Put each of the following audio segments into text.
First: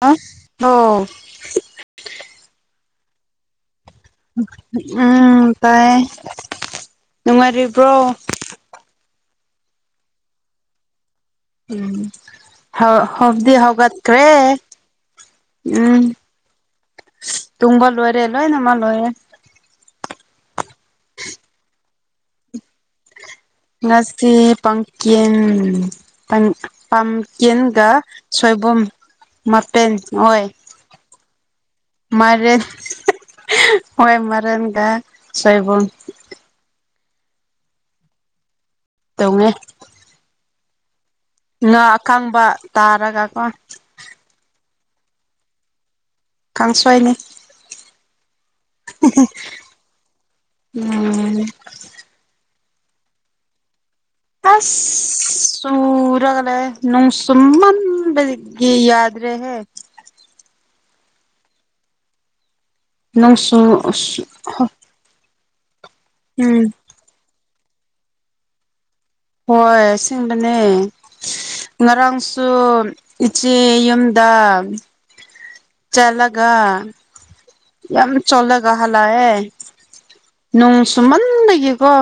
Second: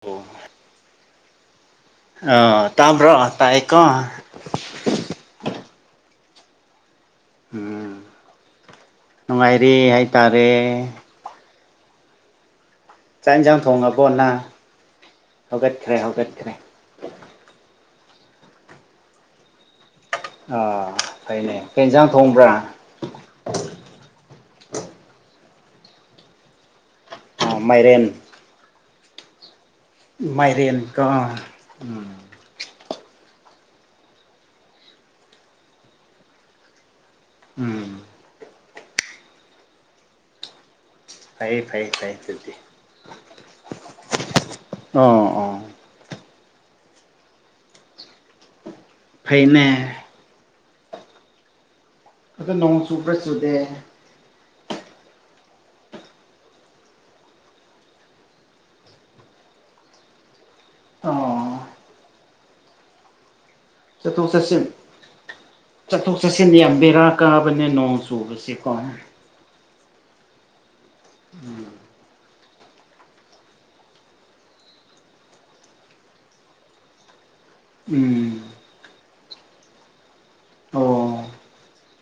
ꯑ ꯑꯣ ꯑꯣ ꯇꯥꯕ꯭ꯔ ꯇꯏꯀꯣ ꯎꯝ ꯇꯥꯏꯌꯦ ꯅꯨꯡꯉꯥꯏꯔꯤꯕ꯭ꯔꯣ ꯅꯨꯡꯉꯥꯏꯔꯦ ꯍꯥꯏꯇꯥꯔꯦ ꯎꯝ ꯍ ꯆꯥꯛ ꯍꯧꯗꯤ ꯏꯟꯁꯥꯡ ꯊꯣꯡꯉꯕꯣ ꯍꯧꯒꯠꯈꯔꯦ ꯅꯪ ꯍꯧꯒꯠꯈ꯭ꯔꯦ ꯎꯝ ꯍꯧꯒꯠꯈ꯭ꯔꯦ ꯇꯨꯡꯕ ꯂꯣꯏꯔꯦ ꯂꯣꯏꯅꯃꯛ ꯂꯣꯏꯔꯦ ꯑꯥ ꯐꯅꯦ ꯀꯩꯏꯟꯁꯥꯡ ꯊꯣꯡꯕ꯭ꯔꯥ ꯉꯁꯤ ꯄꯥꯝꯀꯤꯟ ꯑꯥ ꯄꯥꯝꯀꯤꯟꯒ ꯃꯥꯏꯔꯦꯟ ꯁꯣꯏꯕꯨꯝ ꯃꯄꯦꯟ ꯑꯣꯏ ꯃꯥꯏꯔꯦꯟ ꯀꯣ ꯎꯝ ꯃꯦ ꯍꯣꯏ ꯃꯔꯦꯟꯗ ꯁꯣꯏꯕꯨꯡ ꯎꯝ ꯇꯧꯅꯦ ꯐꯩ ꯉ ꯐꯩ ꯐꯩ ꯑꯀꯪꯕ ꯑꯗꯨꯗꯤ ꯇꯥꯔꯒꯀꯣ ꯑꯣ ꯑꯣ ꯀꯥꯡꯁꯣꯢꯅꯦ ꯐꯩꯅꯦ ꯎꯝ ꯑꯗꯨ ꯅꯣꯡ ꯆꯨꯕ꯭ꯔ ꯆꯨ ꯗꯦ ꯑꯥꯁ ꯆꯨꯔꯒ ꯅꯣꯡꯁꯨ ꯃꯝꯕꯒꯤ ꯌꯥꯗ꯭ꯔꯦ ꯍꯦ ꯑꯣ ꯅꯪꯁꯨ ꯆꯠꯊꯣꯛ ꯆꯠꯁꯤꯟ ꯆꯠꯊꯣꯛ ꯆꯠꯁꯤꯟꯗ ꯎꯝ ꯌꯥꯝ ꯕꯦꯔꯥ ꯀꯥꯕꯅꯦ ꯅꯣꯡ ꯆꯨꯕꯁꯦꯀꯣ ꯍꯣꯏ ꯑꯁꯦꯡꯕꯅꯦ ꯎꯝ ꯉꯔꯥꯡꯁꯨ ꯗꯨ ꯏꯆꯦ ꯌꯨꯝꯗ ꯆꯂꯒ ꯌꯥꯝ ꯎꯝ ꯆꯣꯂꯒ ꯍꯥꯜꯂꯛꯑꯦ ꯅꯣꯡ ꯑꯣ ꯁꯨꯃꯟ ꯂꯩꯒꯦꯀꯣ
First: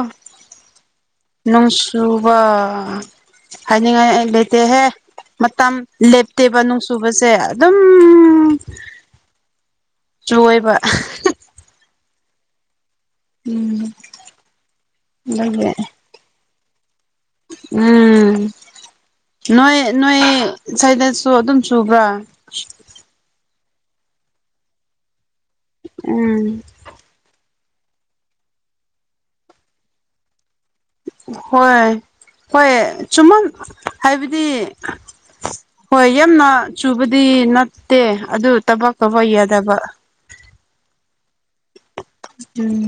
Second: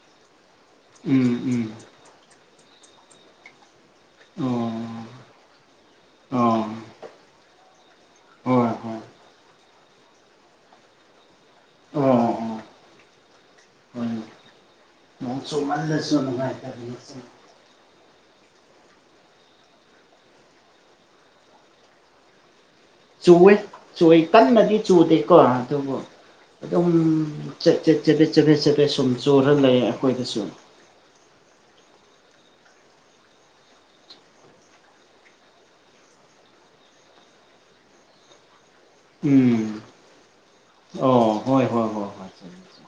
ꯎꯝ ꯅꯣꯡ ꯎꯝ ꯆꯨꯕ ꯍꯥꯏꯅꯤꯡꯉꯥꯏ ꯑꯣ ꯂꯩꯇꯦꯍꯦ ꯃꯇꯝ ꯂꯦꯞꯇꯦꯕ ꯑꯣ ꯅꯨꯡꯁꯨꯕꯁꯦ ꯑꯗꯨꯝ ꯍꯣꯏ ꯍꯣꯏ ꯆꯨꯏꯕ ꯑꯣ ꯑꯣ ꯎꯝ ꯍꯣꯏ ꯅꯣꯡ ꯑꯗꯨꯒꯤ ꯆꯨꯃꯜꯂꯁꯨ ꯅꯨꯡꯉꯥꯏꯇꯕ ꯅꯦ ꯎꯝ ꯅꯣꯏ ꯅꯣꯏ ꯁꯨꯋꯥꯏꯗꯁꯨ ꯑꯗꯨꯝ ꯆꯨꯕ꯭ꯔꯥ ꯆꯨꯋꯦ ꯆꯨ ꯀꯟꯅꯗꯤ ꯆꯨꯗꯦꯀꯣ ꯑꯗꯨꯕꯨ ꯎꯝ ꯑꯗꯨꯨꯝ ꯆꯠ ꯆꯠ ꯆꯄꯦꯠ ꯆꯠꯄꯦꯠ ꯆꯠꯄꯦꯠ ꯁꯨꯝ ꯆꯨꯔ ꯂꯩ ꯑꯩꯈꯣꯏꯗꯁꯨ ꯍꯣꯏ ꯍꯣꯏ ꯆꯨꯝꯃ ꯍꯥꯏꯕꯗꯤ ꯍꯣꯏ ꯌꯥꯝꯅ ꯆꯨꯕꯗꯤ ꯅꯠꯇꯦ ꯑꯗꯨ ꯊꯕꯛ ꯇꯧꯕ ꯌꯥꯗꯕ ꯎꯝ ꯑꯣ ꯍꯣꯏ ꯍꯣꯏ ꯍꯣꯏ ꯍꯣꯏ ꯎꯝ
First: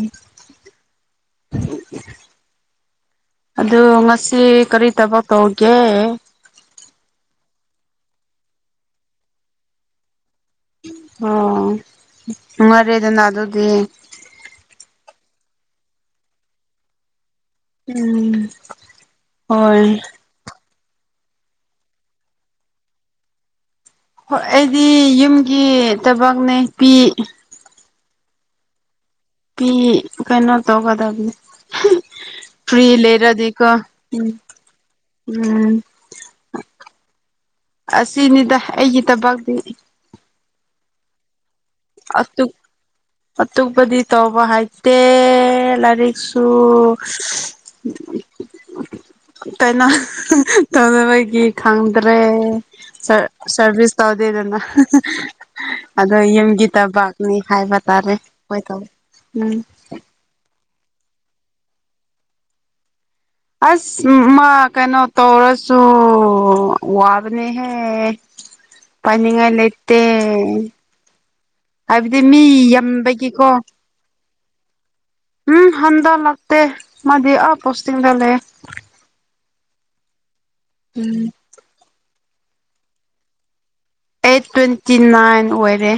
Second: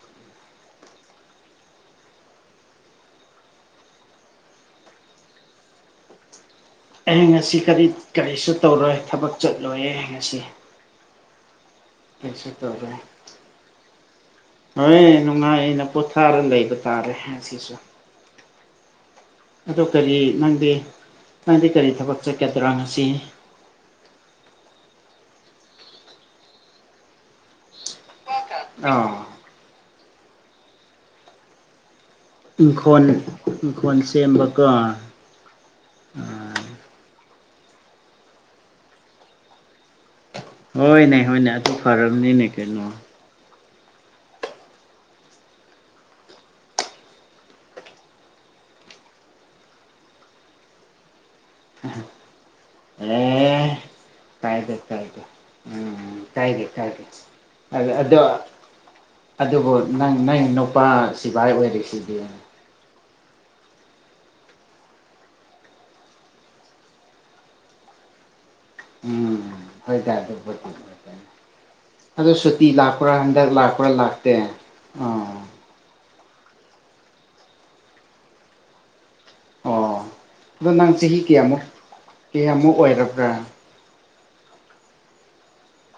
ꯑꯗꯨ ꯉꯁꯤ ꯀꯔꯤ ꯊꯕꯛ ꯇꯧꯒꯦ ꯑꯩꯍ ꯉꯁꯤ ꯀꯔꯤ ꯀꯔꯤꯁꯨ ꯇꯧꯔꯣꯏ ꯊꯕꯛ ꯆꯠꯂꯣꯏ ꯉꯁꯤ ꯑꯣ ꯑꯦꯁꯨ ꯇꯧꯗꯦ ꯅꯨꯡꯉꯥꯏꯔꯦꯗꯅ ꯑꯗꯨꯗꯤ ꯍꯣꯏ ꯅꯨꯡꯉꯥꯏꯅ ꯄꯣꯊꯥꯔꯒ ꯂꯩꯕ ꯇꯥꯔꯦ ꯉꯁꯤꯁꯨ ꯎꯝ ꯑꯗꯣ ꯍꯣꯏ ꯀꯔꯤ ꯅꯪꯗꯤ ꯅꯪꯗꯤ ꯀꯔꯤ ꯊꯕꯛ ꯆꯠꯀꯗ꯭ꯔꯥ ꯉꯁꯤꯅꯤ ꯍꯣꯏ ꯑꯩꯗꯤ ꯌꯨꯝꯒꯤ ꯊꯕꯛꯅꯦ ꯄꯤ ꯑꯥ ꯐꯤ ꯀꯩꯅꯣ ꯇꯧꯒꯗꯕꯅꯤ ꯐ꯭ꯔꯤ ꯏꯪꯈꯣꯜ ꯂꯩꯔꯗꯤꯀꯣ ꯏꯪꯈꯣꯜ ꯎꯝ ꯁꯦꯝꯕꯒ ꯎꯝ ꯑꯁꯤꯅꯤꯗ ꯑꯩꯒꯤ ꯊꯕꯇꯤ ꯍꯣꯏꯅꯦ ꯍꯣꯏꯅꯦ ꯑꯗꯨ ꯑꯗꯨ ꯐꯔꯕꯅꯤꯅꯦ ꯀꯩꯅꯣ ꯑꯇꯣꯞꯄꯗꯤ ꯇꯧꯕ ꯍꯥꯏꯇꯦ ꯂꯥꯏꯔꯤꯛꯁꯨ ꯎꯝ ꯇꯥꯏꯅ ꯇꯧꯗꯕꯒꯤ ꯈꯪꯗ꯭ꯔꯦ ꯑꯦ ꯁꯔꯚꯤꯁ ꯇꯧꯗꯦꯗꯅ ꯀꯥꯏꯗꯦ ꯀꯥꯏꯗꯦ ꯑꯗꯣ ꯎꯝ ꯌꯨꯝꯒꯤ ꯀꯥꯏꯗꯦ ꯀꯥꯏꯗꯦ ꯇꯕꯥꯛꯅꯤ ꯍꯥꯏꯕ ꯇꯥꯔꯦ ꯑꯗꯣ ꯍꯣꯏ ꯇ ꯎꯝ ꯑꯗꯨꯕꯨ ꯅꯪ ꯅꯪ ꯅꯨꯄꯥ ꯁꯤꯚꯥꯏ ꯑꯣꯏꯔꯤꯁꯤꯗꯤ ꯑꯁ ꯃꯥ ꯀꯩꯅꯣ ꯇꯧꯔꯁꯨ ꯋꯥꯕꯅꯦꯍꯦ ꯎꯝ ꯄꯅꯤꯡꯉꯥꯏ ꯂꯩꯠꯇꯦ ꯍꯣꯏꯗ ꯑꯗꯨꯕꯨꯗꯤ ꯑꯗꯣ ꯁꯨꯇꯤ ꯂꯥꯛꯄ꯭ꯔꯥ ꯍꯟꯗꯛ ꯂꯥꯛꯄ꯭ꯔꯥ ꯂꯥꯛꯇꯦ ꯑꯣ ꯎꯝ ꯍꯟꯗ ꯂꯥꯛꯇꯦ ꯃꯗꯤ ꯑ ꯄꯣꯁꯇꯤꯡꯗ ꯂꯩꯌꯦ ꯑꯣ ꯑꯗꯣ ꯅꯪ ꯆꯍꯤ ꯎꯝ ꯀꯌꯥꯃꯨꯛ ꯀꯌꯥꯃꯨꯛ ꯑꯣꯏꯔꯕ꯭ꯔꯥ ꯑꯩꯠ ꯇ꯭ꯋꯦꯟꯇꯤ ꯅꯥꯏꯟ ꯑꯣꯏꯔꯦ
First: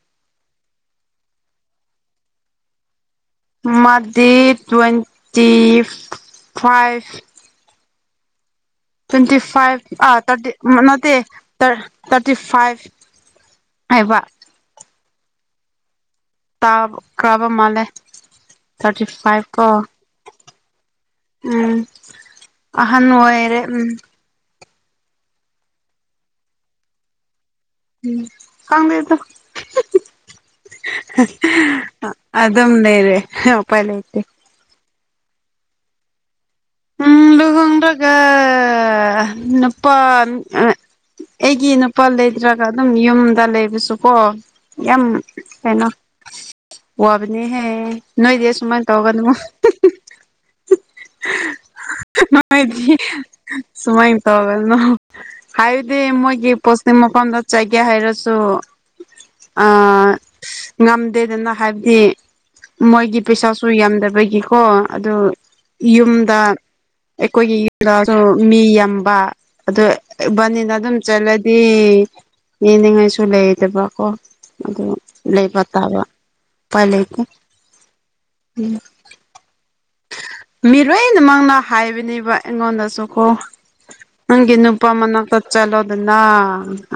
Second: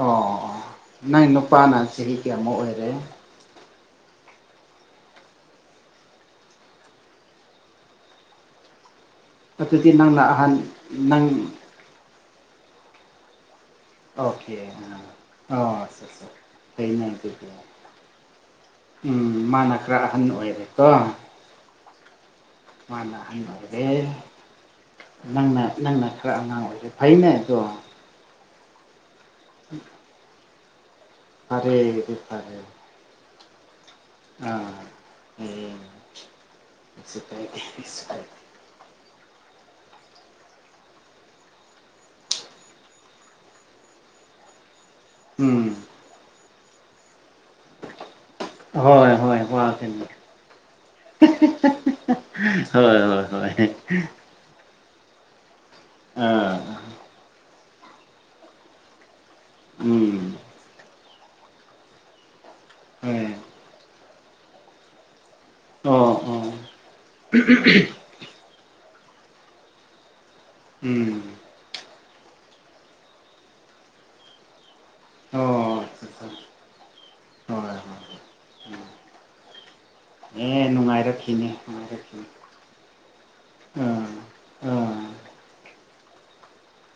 ꯑꯣ ꯅꯪ ꯅꯨꯄꯥꯅ ꯆꯍꯤ ꯀꯌꯥꯃꯨꯛ ꯑꯣꯏꯔꯦ ꯃꯥꯗꯤ ꯇ꯭ꯋꯦꯟꯇꯤ ꯐꯥꯏꯚ ꯇ꯭ꯋꯦꯟꯇꯤ ꯑꯗꯨꯗꯤ ꯐꯥꯏꯚ ꯑ ꯅꯪꯅ ꯇꯥꯔꯇꯤ ꯑꯍꯟ ꯅꯠꯇꯦ ꯅꯪ ꯇꯥꯔꯇꯤ ꯐꯥꯏꯚ ꯍꯥꯏꯕ ꯑꯣꯀꯦ ꯑꯣ ꯂꯩꯩꯅ ꯇꯥꯈ꯭ꯔꯕ ꯑꯗꯨ ꯃꯥꯜꯂꯦ ꯊꯥꯔꯇꯤ ꯎꯝ ꯐꯥꯏꯚ ꯀꯣ ꯃꯥꯅ ꯈꯔ ꯑꯍꯟ ꯑꯣꯏꯔꯦꯀꯣ ꯎꯝ ꯑꯍꯅ ꯃꯥꯅ ꯑꯍꯟ ꯋꯥꯏꯔꯦ ꯎꯝ ꯑꯣꯏꯔꯦ ꯅꯪꯅ ꯅꯪꯅ ꯈꯔ ꯑꯉꯥꯡ ꯑꯣꯏꯁꯦ ꯐꯩꯅꯦ ꯑꯗꯣ ꯎꯝ ꯀꯪꯥꯏꯗ ꯎꯝ ꯑꯗꯝ ꯅꯦꯔꯦ ꯎꯄꯥꯢꯂꯩꯇꯦ ꯎꯝ ꯑꯥꯄ꯭ꯔꯦꯄ꯭ꯔꯥꯏ ꯏꯄꯥ ꯑꯩꯒꯤ ꯅꯨꯄꯥ ꯂꯩꯇ꯭ꯔꯒ ꯑꯗꯨꯝ ꯌꯨꯝꯗ ꯂꯩꯕꯁꯨꯀꯣ ꯌꯥꯝ ꯎꯝ ꯀꯩꯅꯣ ꯋꯥꯕꯅꯤꯍꯦ ꯅꯣꯏꯗꯤ ꯁꯨꯃꯥꯏꯅ ꯍꯣꯏ ꯇꯧꯒꯅꯨ ꯍꯣꯏ ꯋꯥꯒꯅꯤ ꯅꯨꯡꯥꯏ ꯍꯣꯏ ꯍꯣꯏ ꯍꯣꯏ ꯁꯨꯃꯥꯏ ꯇꯋꯥꯒꯜꯅ ꯍꯥꯏꯕꯗꯤ ꯃꯣꯏꯒꯤ ꯑꯥ ꯄꯣꯆ ꯃꯈꯐꯝꯗ ꯆꯒꯦ ꯍꯥꯏꯔꯁꯨ ꯑꯥ ꯎꯝ ꯉꯝꯗꯦꯗꯅ ꯍꯥꯏꯕꯗꯤ ꯃꯣꯏꯒꯤ ꯍꯣꯏ ꯄꯩꯁꯥꯁꯨ ꯌꯥꯝꯗꯕꯒꯤ ꯍꯣ ꯑꯗꯨ ꯑꯣ ꯌꯨꯝꯗ ꯑꯣ ꯑꯩꯈꯣꯏꯒꯤ ꯌꯨꯝꯗ ꯃꯤ ꯌꯥꯝꯕ ꯑꯗꯨ ꯏꯕꯅꯤꯅ ꯑꯗꯨꯝ ꯎꯝ ꯆꯠꯂꯦ ꯄ ꯌꯦꯡꯅꯤꯡꯉꯥꯏꯁꯨ ꯂꯩꯗꯕꯀꯣ ꯑ ꯑꯣ ꯂꯩꯕꯇꯥꯕ ꯄꯥꯏ ꯂꯩꯀ ꯍꯣꯏ ꯍꯣꯏ ꯍ ꯎꯝ ꯑꯦ ꯅꯨꯡꯉꯥꯏꯔꯛꯈꯤꯅꯦ ꯅꯨꯡꯉꯥꯏꯔꯛꯈꯤꯅꯤ ꯏꯡꯉꯣꯗꯁꯨꯈꯣ ꯑꯥ ꯅꯪꯒꯤ ꯅꯨꯄꯥ ꯑꯥ ꯃꯅꯥꯛꯇ ꯆꯠꯂꯣꯗꯅ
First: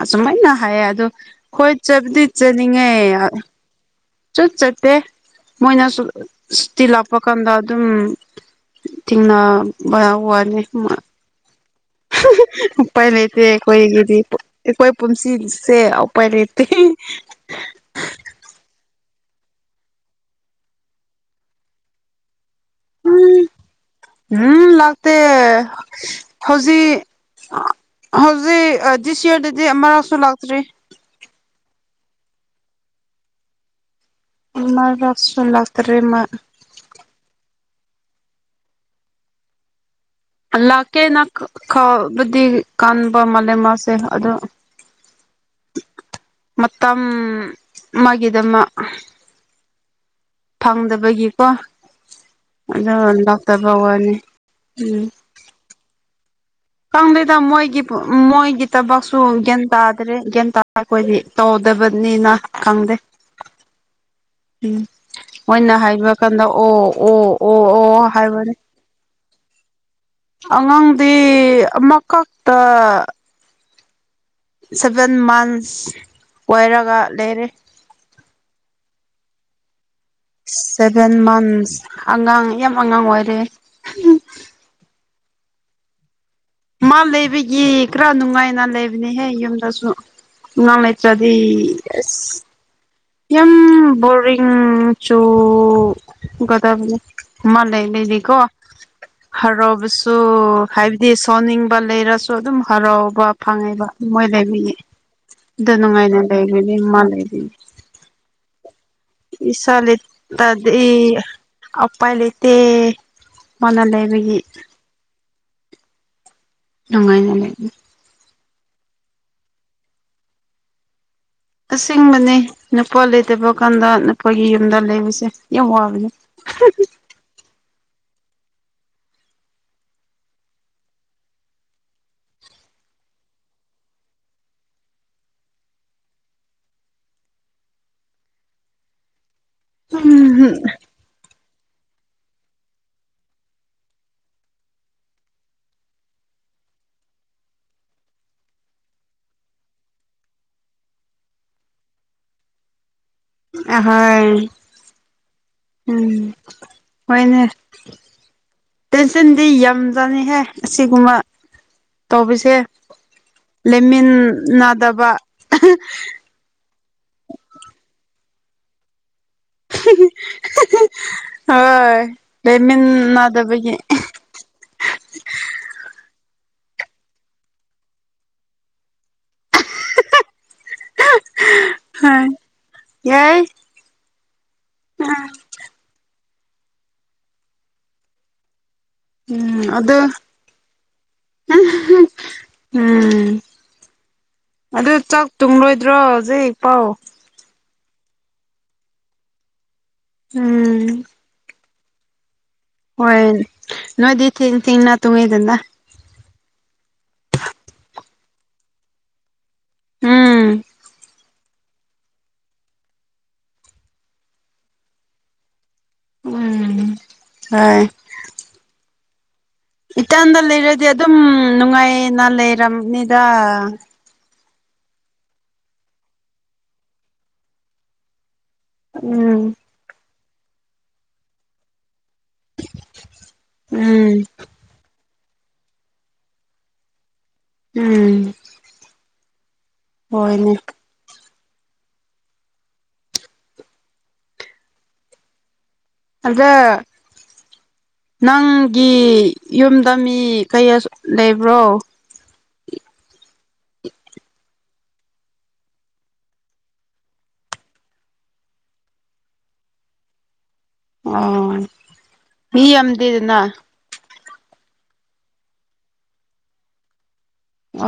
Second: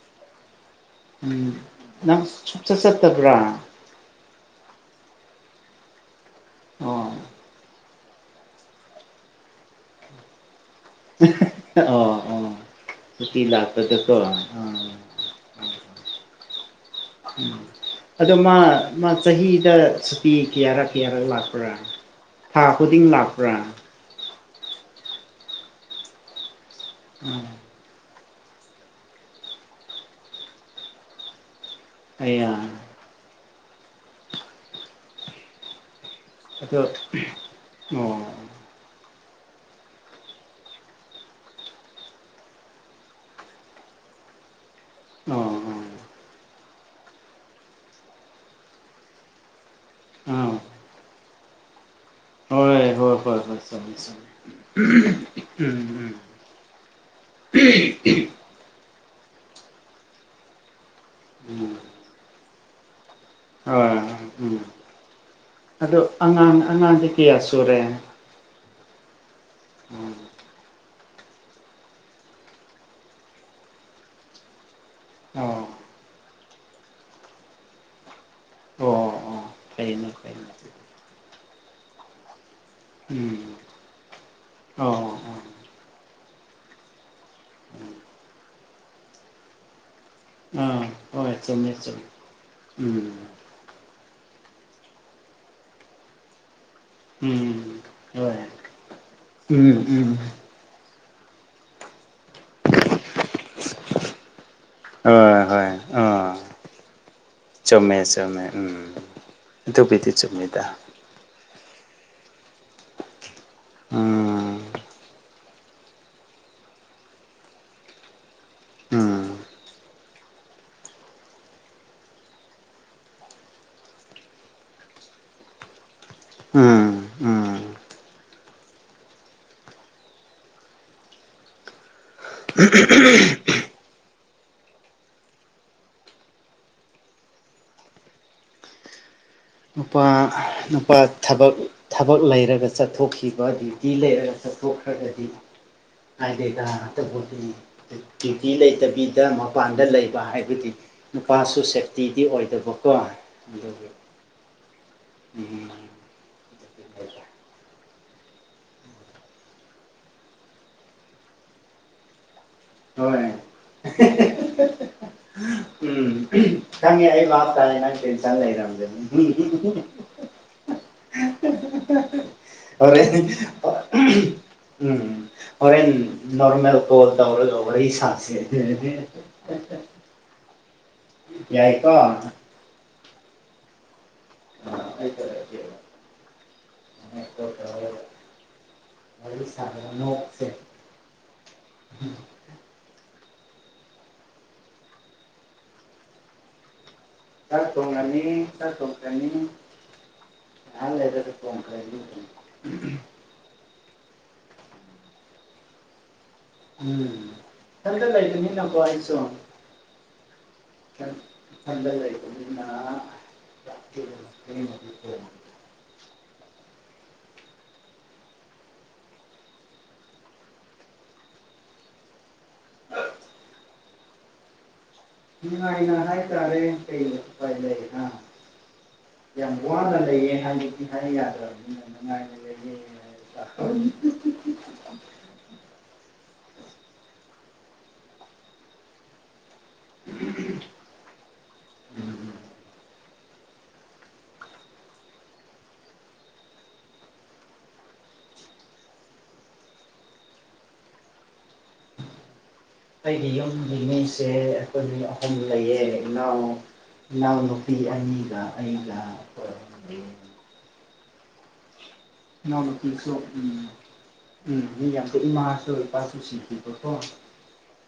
ꯑꯁꯨꯃꯥꯏꯅ ꯍꯥꯏꯌꯦ ꯑꯗꯣ ꯎꯝ ꯍꯣꯏ ꯅꯪ ꯆꯕꯗꯤ ꯁꯨꯡꯆꯠ ꯆꯅꯤꯡꯉꯦꯔ ꯆꯠꯇꯕ꯭ꯔꯥ ꯆꯠ ꯆꯠꯇꯦ ꯃꯣꯏꯅꯁꯨ ꯁꯨꯇꯤ ꯑꯣ ꯂꯥꯞꯄ ꯀꯥꯟꯗ ꯑꯗꯨꯝ ꯊꯦꯡꯅꯕꯕ ꯋꯥꯅꯤ ꯎ ꯎꯄꯥꯏ ꯂꯩꯇꯦ ꯂꯥꯛꯄꯗꯀꯣ ꯑꯩꯈꯣꯏꯒꯤꯗꯤ ꯑꯥ ꯑꯩꯈꯣꯏ ꯄꯨ ꯁꯤꯁꯦꯄꯥꯏꯔꯠꯇ ꯎꯝ ꯑꯗꯣ ꯃꯥ ꯃꯥ ꯆꯍꯤꯗ ꯁꯨꯇꯤ ꯀꯌꯥꯔꯛ ꯀꯌꯥꯔꯛ ꯂꯥꯛꯄ꯭ꯔꯥ ꯊꯥ ꯈꯨꯗꯤꯡ ꯂꯥꯛꯄ꯭ꯔꯥ ꯎꯝ ꯂꯥꯛꯇ ꯎꯝ ꯍꯧꯖꯤꯛ ꯍꯧꯖꯤꯦꯗꯤꯁꯤ ꯍꯔꯗꯗꯤ ꯑꯔꯁ ꯂꯥꯛꯇ꯭ꯔꯤ ꯑꯩꯡ ꯂꯥꯁꯣꯟ ꯂꯥꯁꯇꯔ ꯃ ꯑꯣ ꯑꯣ ꯂꯥꯛꯀꯦꯅ ꯈꯕꯨꯗꯤ ꯀꯟꯕ ꯃꯥ ꯃꯥꯁꯦ ꯑꯣ ꯑꯣ ꯃꯇꯝꯝ ꯃꯥꯒꯤꯗꯃ ꯑꯣ ꯑꯥ ꯐꯪꯗꯕꯒꯤꯀꯣ ꯑꯣ ꯍꯣꯏ ꯍꯣꯏ ꯍꯣꯏ ꯎꯝ ꯎꯝ ꯀꯪꯗꯗ ꯃꯣꯏꯒꯤ ꯃꯣꯏꯒꯤ ꯊꯕꯛꯁꯨ ꯒ꯭ꯌꯥꯟ ꯇꯥꯗ꯭ꯔꯦ ꯒ꯭ꯌꯥꯟ ꯇꯥ ꯑꯩꯈꯣꯏꯗꯤ ꯇꯧꯗꯕꯅꯤꯅ ꯈꯪꯗꯦ ꯑ ꯎꯝ ꯎꯝ ꯃꯣꯏꯅ ꯑꯗꯣ ꯍꯥꯏꯕ ꯀꯥꯟꯗ ꯑꯉꯥꯡ ꯑꯣ ꯑꯉꯥꯡꯗꯤ ꯑꯣ ꯀꯌꯥ ꯑꯣ ꯁꯨꯔꯦ ꯑꯣ ꯍꯥꯏꯕꯅꯦ ꯑꯉꯥꯡꯗꯤ ꯑꯃꯈꯛꯇ ꯁꯚꯦꯟ ꯑꯣ ꯑꯣ ꯃꯟꯁ ꯑꯣꯏꯔꯒ ꯂꯩꯔꯦ ꯐꯩꯅꯤ ꯐ ꯁꯚꯦꯟ ꯃꯟꯁ ꯑꯉꯥꯡ ꯌꯥꯝ ꯑꯉꯥꯡ ꯑꯣꯏꯔꯦ ꯎꯝ ꯑꯣ ꯑꯣ ꯃꯥ ꯂꯩꯕꯒꯤ ꯈꯔ ꯅꯨꯡꯉꯥꯏꯅ ꯂꯩꯕꯅꯦꯍꯦ ꯌꯨꯝꯗꯁꯨ ꯅꯨꯡꯉꯥꯡ ꯑꯥ ꯂꯩ ꯆꯗꯤ ꯍꯣꯏ ꯆꯨꯝꯃꯦ ꯆꯨꯝꯃꯦ ꯎꯝ ꯌꯥꯝ ꯕꯔꯤꯡ ꯆꯣꯒꯗꯥꯕꯂ ꯃ ꯎꯝ ꯂꯩꯕꯤꯕꯤ ꯀꯣ ꯍꯣꯏ ꯎꯝ ꯎꯝ ꯍꯔꯥꯎꯕꯁꯨ ꯍꯥꯏꯕꯗꯤ ꯁꯣꯟꯅꯤꯡꯕ ꯂꯩꯔꯁꯨ ꯑꯗꯨꯝ ꯍꯔꯥꯎꯕ ꯐꯪꯉꯦꯕ ꯃꯣꯏ ꯂꯩꯕꯤꯌꯦ ꯍꯣꯏ ꯑꯗꯨ ꯍꯣꯏ ꯅꯨꯡꯉꯥꯏꯅ ꯑꯥ ꯂꯩꯕꯅꯤ ꯃꯥ ꯂꯩꯕꯤꯅꯤ ꯆꯨꯝꯃꯦ ꯆꯨꯝꯃꯦ ꯎꯝ ꯏꯁꯁꯂ ꯑꯗꯨꯕꯨꯗꯤ ꯆꯨꯝꯃꯤꯗ ꯏꯠꯇꯗꯤ ꯎꯄꯥꯏ ꯂꯩꯇꯦ ꯃꯥꯅ ꯂꯩꯕꯒꯤ ꯎꯝ ꯅꯨꯡꯉꯥꯏꯖ ꯂꯩ ꯎꯝ ꯑꯁꯦꯡꯕꯅꯤ ꯅꯨꯄꯥ ꯂꯩꯇꯕ ꯀꯥꯟꯗ ꯅꯨꯄꯥꯒꯤ ꯌꯨꯝꯗ ꯂꯩꯕꯁꯦ ꯌꯥꯝ ꯋꯥꯕꯅꯦ ꯎꯝ ꯎꯝ [unintelligible] ꯅꯨꯄꯥ ꯎꯝꯝ ꯅꯨꯄꯥ ꯊꯕꯛ ꯊꯕꯛ ꯂꯩꯔꯒ ꯆꯠꯊꯣꯛꯈꯤꯕ ꯗ꯭ꯌꯨꯇꯤ ꯂꯩꯔꯒ ꯆꯠꯊꯣꯛꯈ꯭ꯔꯒꯗꯤ ꯑꯥꯏ ꯗꯦꯀ ꯍꯥꯇꯄꯣꯇ ꯗ꯭ꯌꯨꯇꯤ ꯂꯩꯇꯕꯤꯗ ꯃꯄꯥꯟꯗ ꯂꯩꯕ ꯍꯥꯏꯕꯗꯤ ꯅꯨꯄꯥꯁꯨ ꯁꯦꯞꯇꯤꯗꯤ ꯑꯣꯏꯗꯕꯀꯣ ꯑꯗꯨ ꯑꯍꯣꯏ ꯎꯝ ꯎꯝ ꯎꯝ ꯍꯣꯏꯅꯦ ꯇꯦꯟꯁꯟꯗꯤ ꯌꯥꯝꯖꯥꯅꯤꯍꯦ ꯑꯁꯤꯒꯨꯝꯕ ꯇꯧꯕꯁꯦ ꯍꯣꯏ ꯂꯩꯃꯤꯟꯅꯗꯕ ꯎꯝ ꯀꯃꯦ ꯄꯇ ꯍꯥꯏꯦꯅ ꯁꯤ ꯆ ꯂꯩꯔꯝꯖꯅꯤ ꯎꯝ ꯍꯣꯏ ꯑꯣꯔ ꯂꯩꯃꯤꯟꯅꯗꯕꯒꯤ ꯎꯝ ꯑꯣꯔꯦꯟ ꯅꯣꯔꯃꯦꯜ ꯀꯣꯜꯗꯧꯔꯔ ꯁꯥꯁꯤ ꯌꯥ ꯌꯥꯏꯀꯣ ꯍꯣꯏ ꯌꯥꯏ ꯇꯔꯗ ꯎꯝ ꯑꯗꯨ ꯁꯥꯁꯦ ꯎꯝ ꯑꯗꯨ ꯆꯥꯛ ꯇꯨꯡꯂꯣꯏꯗ꯭ꯔꯣ ꯍꯧꯖꯤꯛ ꯄꯥꯎ ꯆ ꯁꯧꯉꯅꯤ ꯆ ꯁꯁꯅꯤ ꯎꯝ ꯑ ꯂꯩꯗ ꯑꯗꯨ ꯐꯣꯟ ꯍꯣꯏ ꯅꯣꯏꯗꯤ ꯊ ꯇꯤꯡꯅ ꯇꯨꯡꯉꯦꯗ ꯎꯝ ꯊꯗꯥꯏꯇ ꯅꯤꯡꯟꯅ ꯋꯥꯏꯁꯨꯣ ꯎꯝ ꯆ ꯂꯩ ꯎꯝ ꯍꯣꯏ ꯏꯇꯟꯗ ꯂꯩꯔꯗꯤ ꯑꯗꯨꯝ ꯅꯨꯡꯉꯥꯏꯅ ꯂꯩꯔꯕꯝꯅꯤꯗ ꯉꯅ ꯍꯥꯏꯥꯏ ꯇꯥꯔꯦ ꯀꯩ ꯄ ꯂꯩ ꯎꯝ ꯌꯥꯝ ꯋꯥꯅ ꯂꯩꯌꯦ ꯍꯥꯏꯕꯗꯤ ꯍꯥꯏ ꯌꯥꯗ꯭ꯔꯕ ꯅꯨꯡꯉꯥꯏꯦ ꯎꯝ ꯎꯝ ꯍꯣꯏꯅꯦ ꯎꯝ ꯑꯗꯨꯗ ꯅꯪꯒꯤ ꯌꯨꯝꯗ ꯃꯤ ꯀꯌꯥ ꯂꯩꯕ꯭ꯔꯣ ꯑꯩꯒꯤ ꯌꯨꯝꯒꯤ ꯃꯤꯁꯦ ꯑꯩꯈꯣꯏ ꯃꯤ ꯑꯍꯨꯝ ꯂꯩꯌꯦ ꯏꯅꯥꯎ ꯏꯅꯥꯎꯅꯨꯄꯤ ꯑꯅꯤꯒ ꯑꯩꯒ ꯑꯣ ꯃꯤ ꯏꯅꯥꯎꯅꯨꯄꯤꯁꯨ ꯎꯝ ꯌꯥꯝꯗꯦꯗꯅ ꯎꯝ ꯃꯤ ꯌꯥꯝꯗꯤ ꯏꯃꯥꯁꯨ ꯂꯨꯄꯥꯁꯨ ꯁꯤꯈꯤꯕꯀꯣ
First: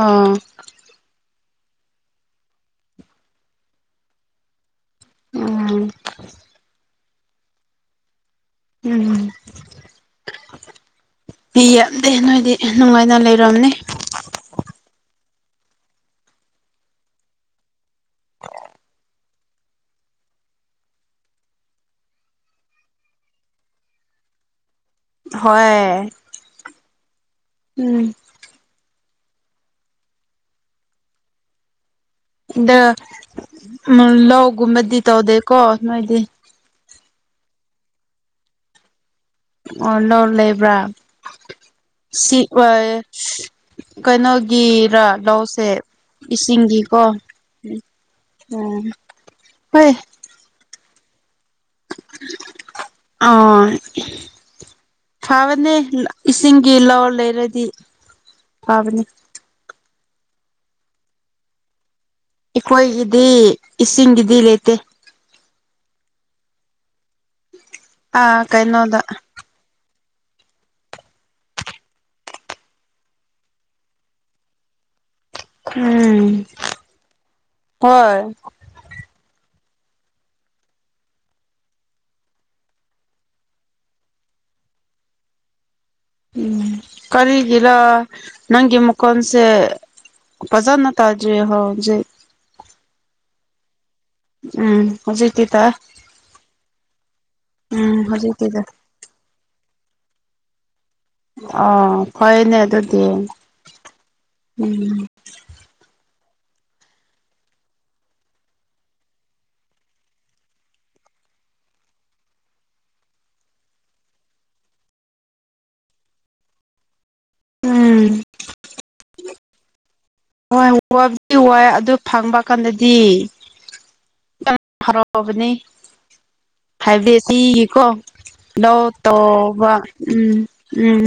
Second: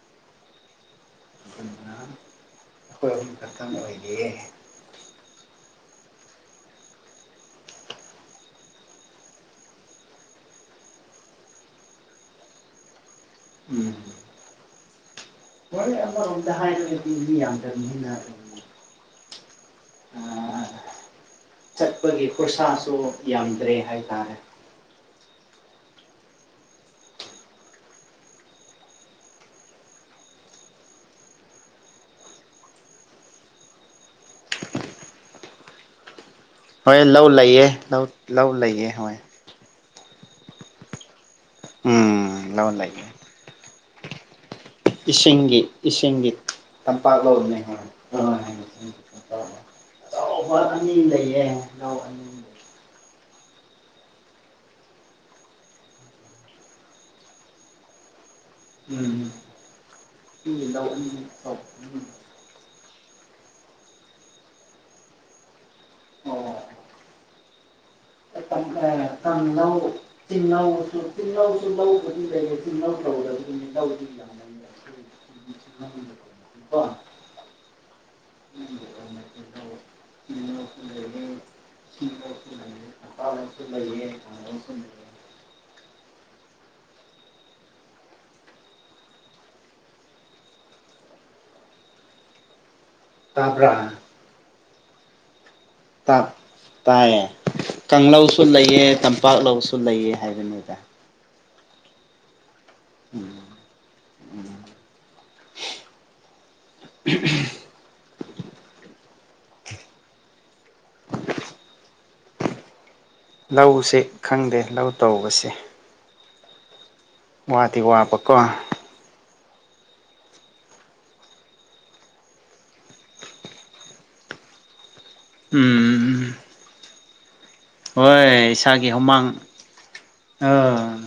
ꯑꯣꯥ ꯑꯗꯨꯅ ꯑꯩꯈꯣꯏ ꯑꯍꯨꯝ ꯈꯛꯇꯪ ꯑꯣꯏꯔꯤꯌꯦ ꯎꯝ ꯎꯝ ꯄꯤ ꯌꯥꯝꯗꯦ ꯅꯣꯏꯗꯤ ꯌꯥꯝ ꯅꯨꯡꯉꯥꯏꯅ ꯂꯩꯔꯕꯔꯕꯅꯦ ꯍꯣꯏꯗ ꯌꯥꯝ ꯀ [unintelligible] ꯆꯠꯄꯒꯤ ꯈꯨꯣꯔꯁꯥꯁꯨ ꯌꯥꯝꯗ꯭ꯔꯦ ꯍꯥꯏꯇꯥꯔꯦ ꯍ ꯎꯝ ꯑꯗ ꯎ ꯂꯧꯒꯨꯝꯕꯗꯤ ꯇꯧꯗꯦꯀꯣ ꯅꯣꯏꯗꯤ ꯍꯣꯏ ꯂꯧ ꯂꯩꯌꯦ ꯂꯧ ꯂꯧ ꯂꯩꯌꯦ ꯍꯣꯏ ꯑꯣ ꯅꯔ ꯂꯩꯕ꯭ꯔꯥ ꯁꯤꯛ ꯎꯝ ꯂꯧ ꯑꯣꯏ ꯂꯩꯌꯦ ꯀꯩꯅꯅꯣꯒꯤ ꯔ ꯏꯁꯤꯡꯒꯤ ꯂꯧꯁꯦ ꯏꯁꯤꯡꯒꯤ ꯏꯁꯤꯡꯒꯤꯀꯣ ꯇꯝꯄꯥꯛ ꯂꯧꯅꯦ ꯍꯣꯏ ꯎ ꯎꯝ ꯍꯣꯏ ꯑꯆꯕ ꯑꯅꯤ ꯂꯩꯌꯦ ꯂꯧ ꯑꯅꯤ ꯑꫭ ꯐꯕꯅꯦ ꯏꯁꯤꯡꯒꯤ ꯂꯧ ꯂꯩꯔꯗꯤ ꯐꯕꯅꯦ ꯎꯝ ꯎ ꯑꯩꯈꯣꯏꯒꯤꯗꯤ ꯏꯁꯤꯡꯒꯤꯗꯤ ꯂꯩꯇꯦ ꯑꯣ ꯑ ꯑꯥ ꯀ ꯀꯩꯅꯣꯗ ꯆꯤꯜꯍꯎꯁꯨ ꯇꯤꯜꯍꯎꯁꯨ ꯂꯧꯕꯗꯤ ꯂꯩꯔ ꯇꯤꯜꯍꯎ ꯂꯧꯗꯅꯤ ꯂꯧ ꯎꯝ ꯀꯣ ꯍꯣꯏ [unintelligible] ꯎꯝ ꯁꯤꯂꯣꯁꯨ ꯂꯩꯌꯦ ꯑꯇꯥꯂꯣꯁꯨ ꯂꯩꯌꯦ [unintelligible] ꯎꯝ ꯀꯔꯤꯒꯤꯂ ꯅꯪꯒꯤ ꯃꯀꯣꯟꯁꯦ ꯄꯖꯥꯅ ꯇꯥꯗꯔ꯭ꯤ ꯍꯧꯖꯤꯛ [unintelligible] ꯇꯥꯕ꯭ꯔ ꯎꯝ ꯍꯧꯖꯤꯀꯇꯤ ꯇꯥꯏ ꯇ ꯇꯥꯏꯌꯦ ꯎꯝ ꯀꯪꯂꯧꯁꯨ ꯍꯧꯖꯤꯛꯇꯤ ꯇꯥꯏ ꯂꯩꯑ ꯇꯝꯄꯥꯛꯂꯧꯁꯨ ꯂꯩꯌꯦ ꯍꯥꯏꯕꯅꯤꯗ ꯑꯣ ꯐꯩꯅꯦ ꯑꯗꯨꯗꯤ ꯎꯝ ꯎꯝ [inaudible] ꯂꯧꯁꯦ ꯈꯪꯗꯦ ꯂꯧ ꯇꯧꯕꯁꯦ ꯋꯥꯗꯤ ꯎꯝ ꯋꯥꯕꯀꯣ ꯍꯣꯏ ꯋꯥꯕꯨꯗꯤ ꯋꯥ ꯑꯗꯨ ꯐꯪꯕ ꯀꯥꯟꯗꯗꯤ ꯐꯔꯛꯑꯕꯅꯤ ꯎꯝ ꯍꯥꯏꯕꯗꯤ ꯁꯤ ꯀꯣ ꯍꯣꯏ ꯅꯣ ꯏꯁꯥꯒꯤ ꯇꯣ ꯍꯨꯃꯥꯡ ꯎꯝ ꯑ ꯎꯝ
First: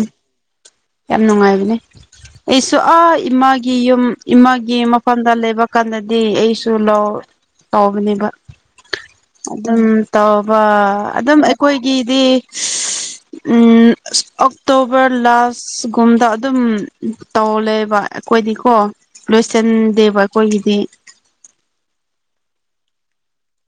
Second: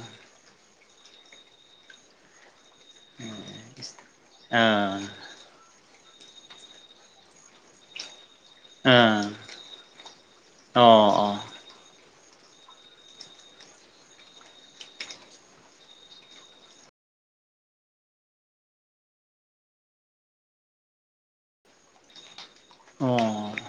ꯌꯥꯝ ꯅꯨꯡꯉꯥꯏꯕꯅꯦ ꯑꯩꯁꯨ ꯑꯥ ꯏꯃꯥꯒꯤ ꯌꯨꯝ ꯏꯃꯥꯒꯤ ꯑꯥ ꯃꯐꯝꯗ ꯂꯩꯕ ꯀꯥꯟꯗꯗꯤ ꯑꯩꯁꯨ ꯂ ꯇꯕꯅꯦꯕ ꯑꯥ ꯑꯗꯨꯝ ꯇꯧꯕ ꯑꯣ ꯑꯣ ꯑꯗꯨꯝ ꯑꯩꯈꯣꯏꯒꯤꯗꯤ ꯎꯝ ꯑꯣꯛꯇꯣꯕꯔ ꯂꯥꯁ ꯑꯁ ꯒꯨꯝꯗ ꯑꯗꯨꯝ ꯇꯧꯂꯦꯕ ꯑꯩꯈꯣꯏꯗꯤꯀꯣ ꯂꯣꯏꯁꯤꯟꯗꯦꯕ ꯑꯩꯈꯣꯏꯒꯤꯗꯤ ꯑꯣ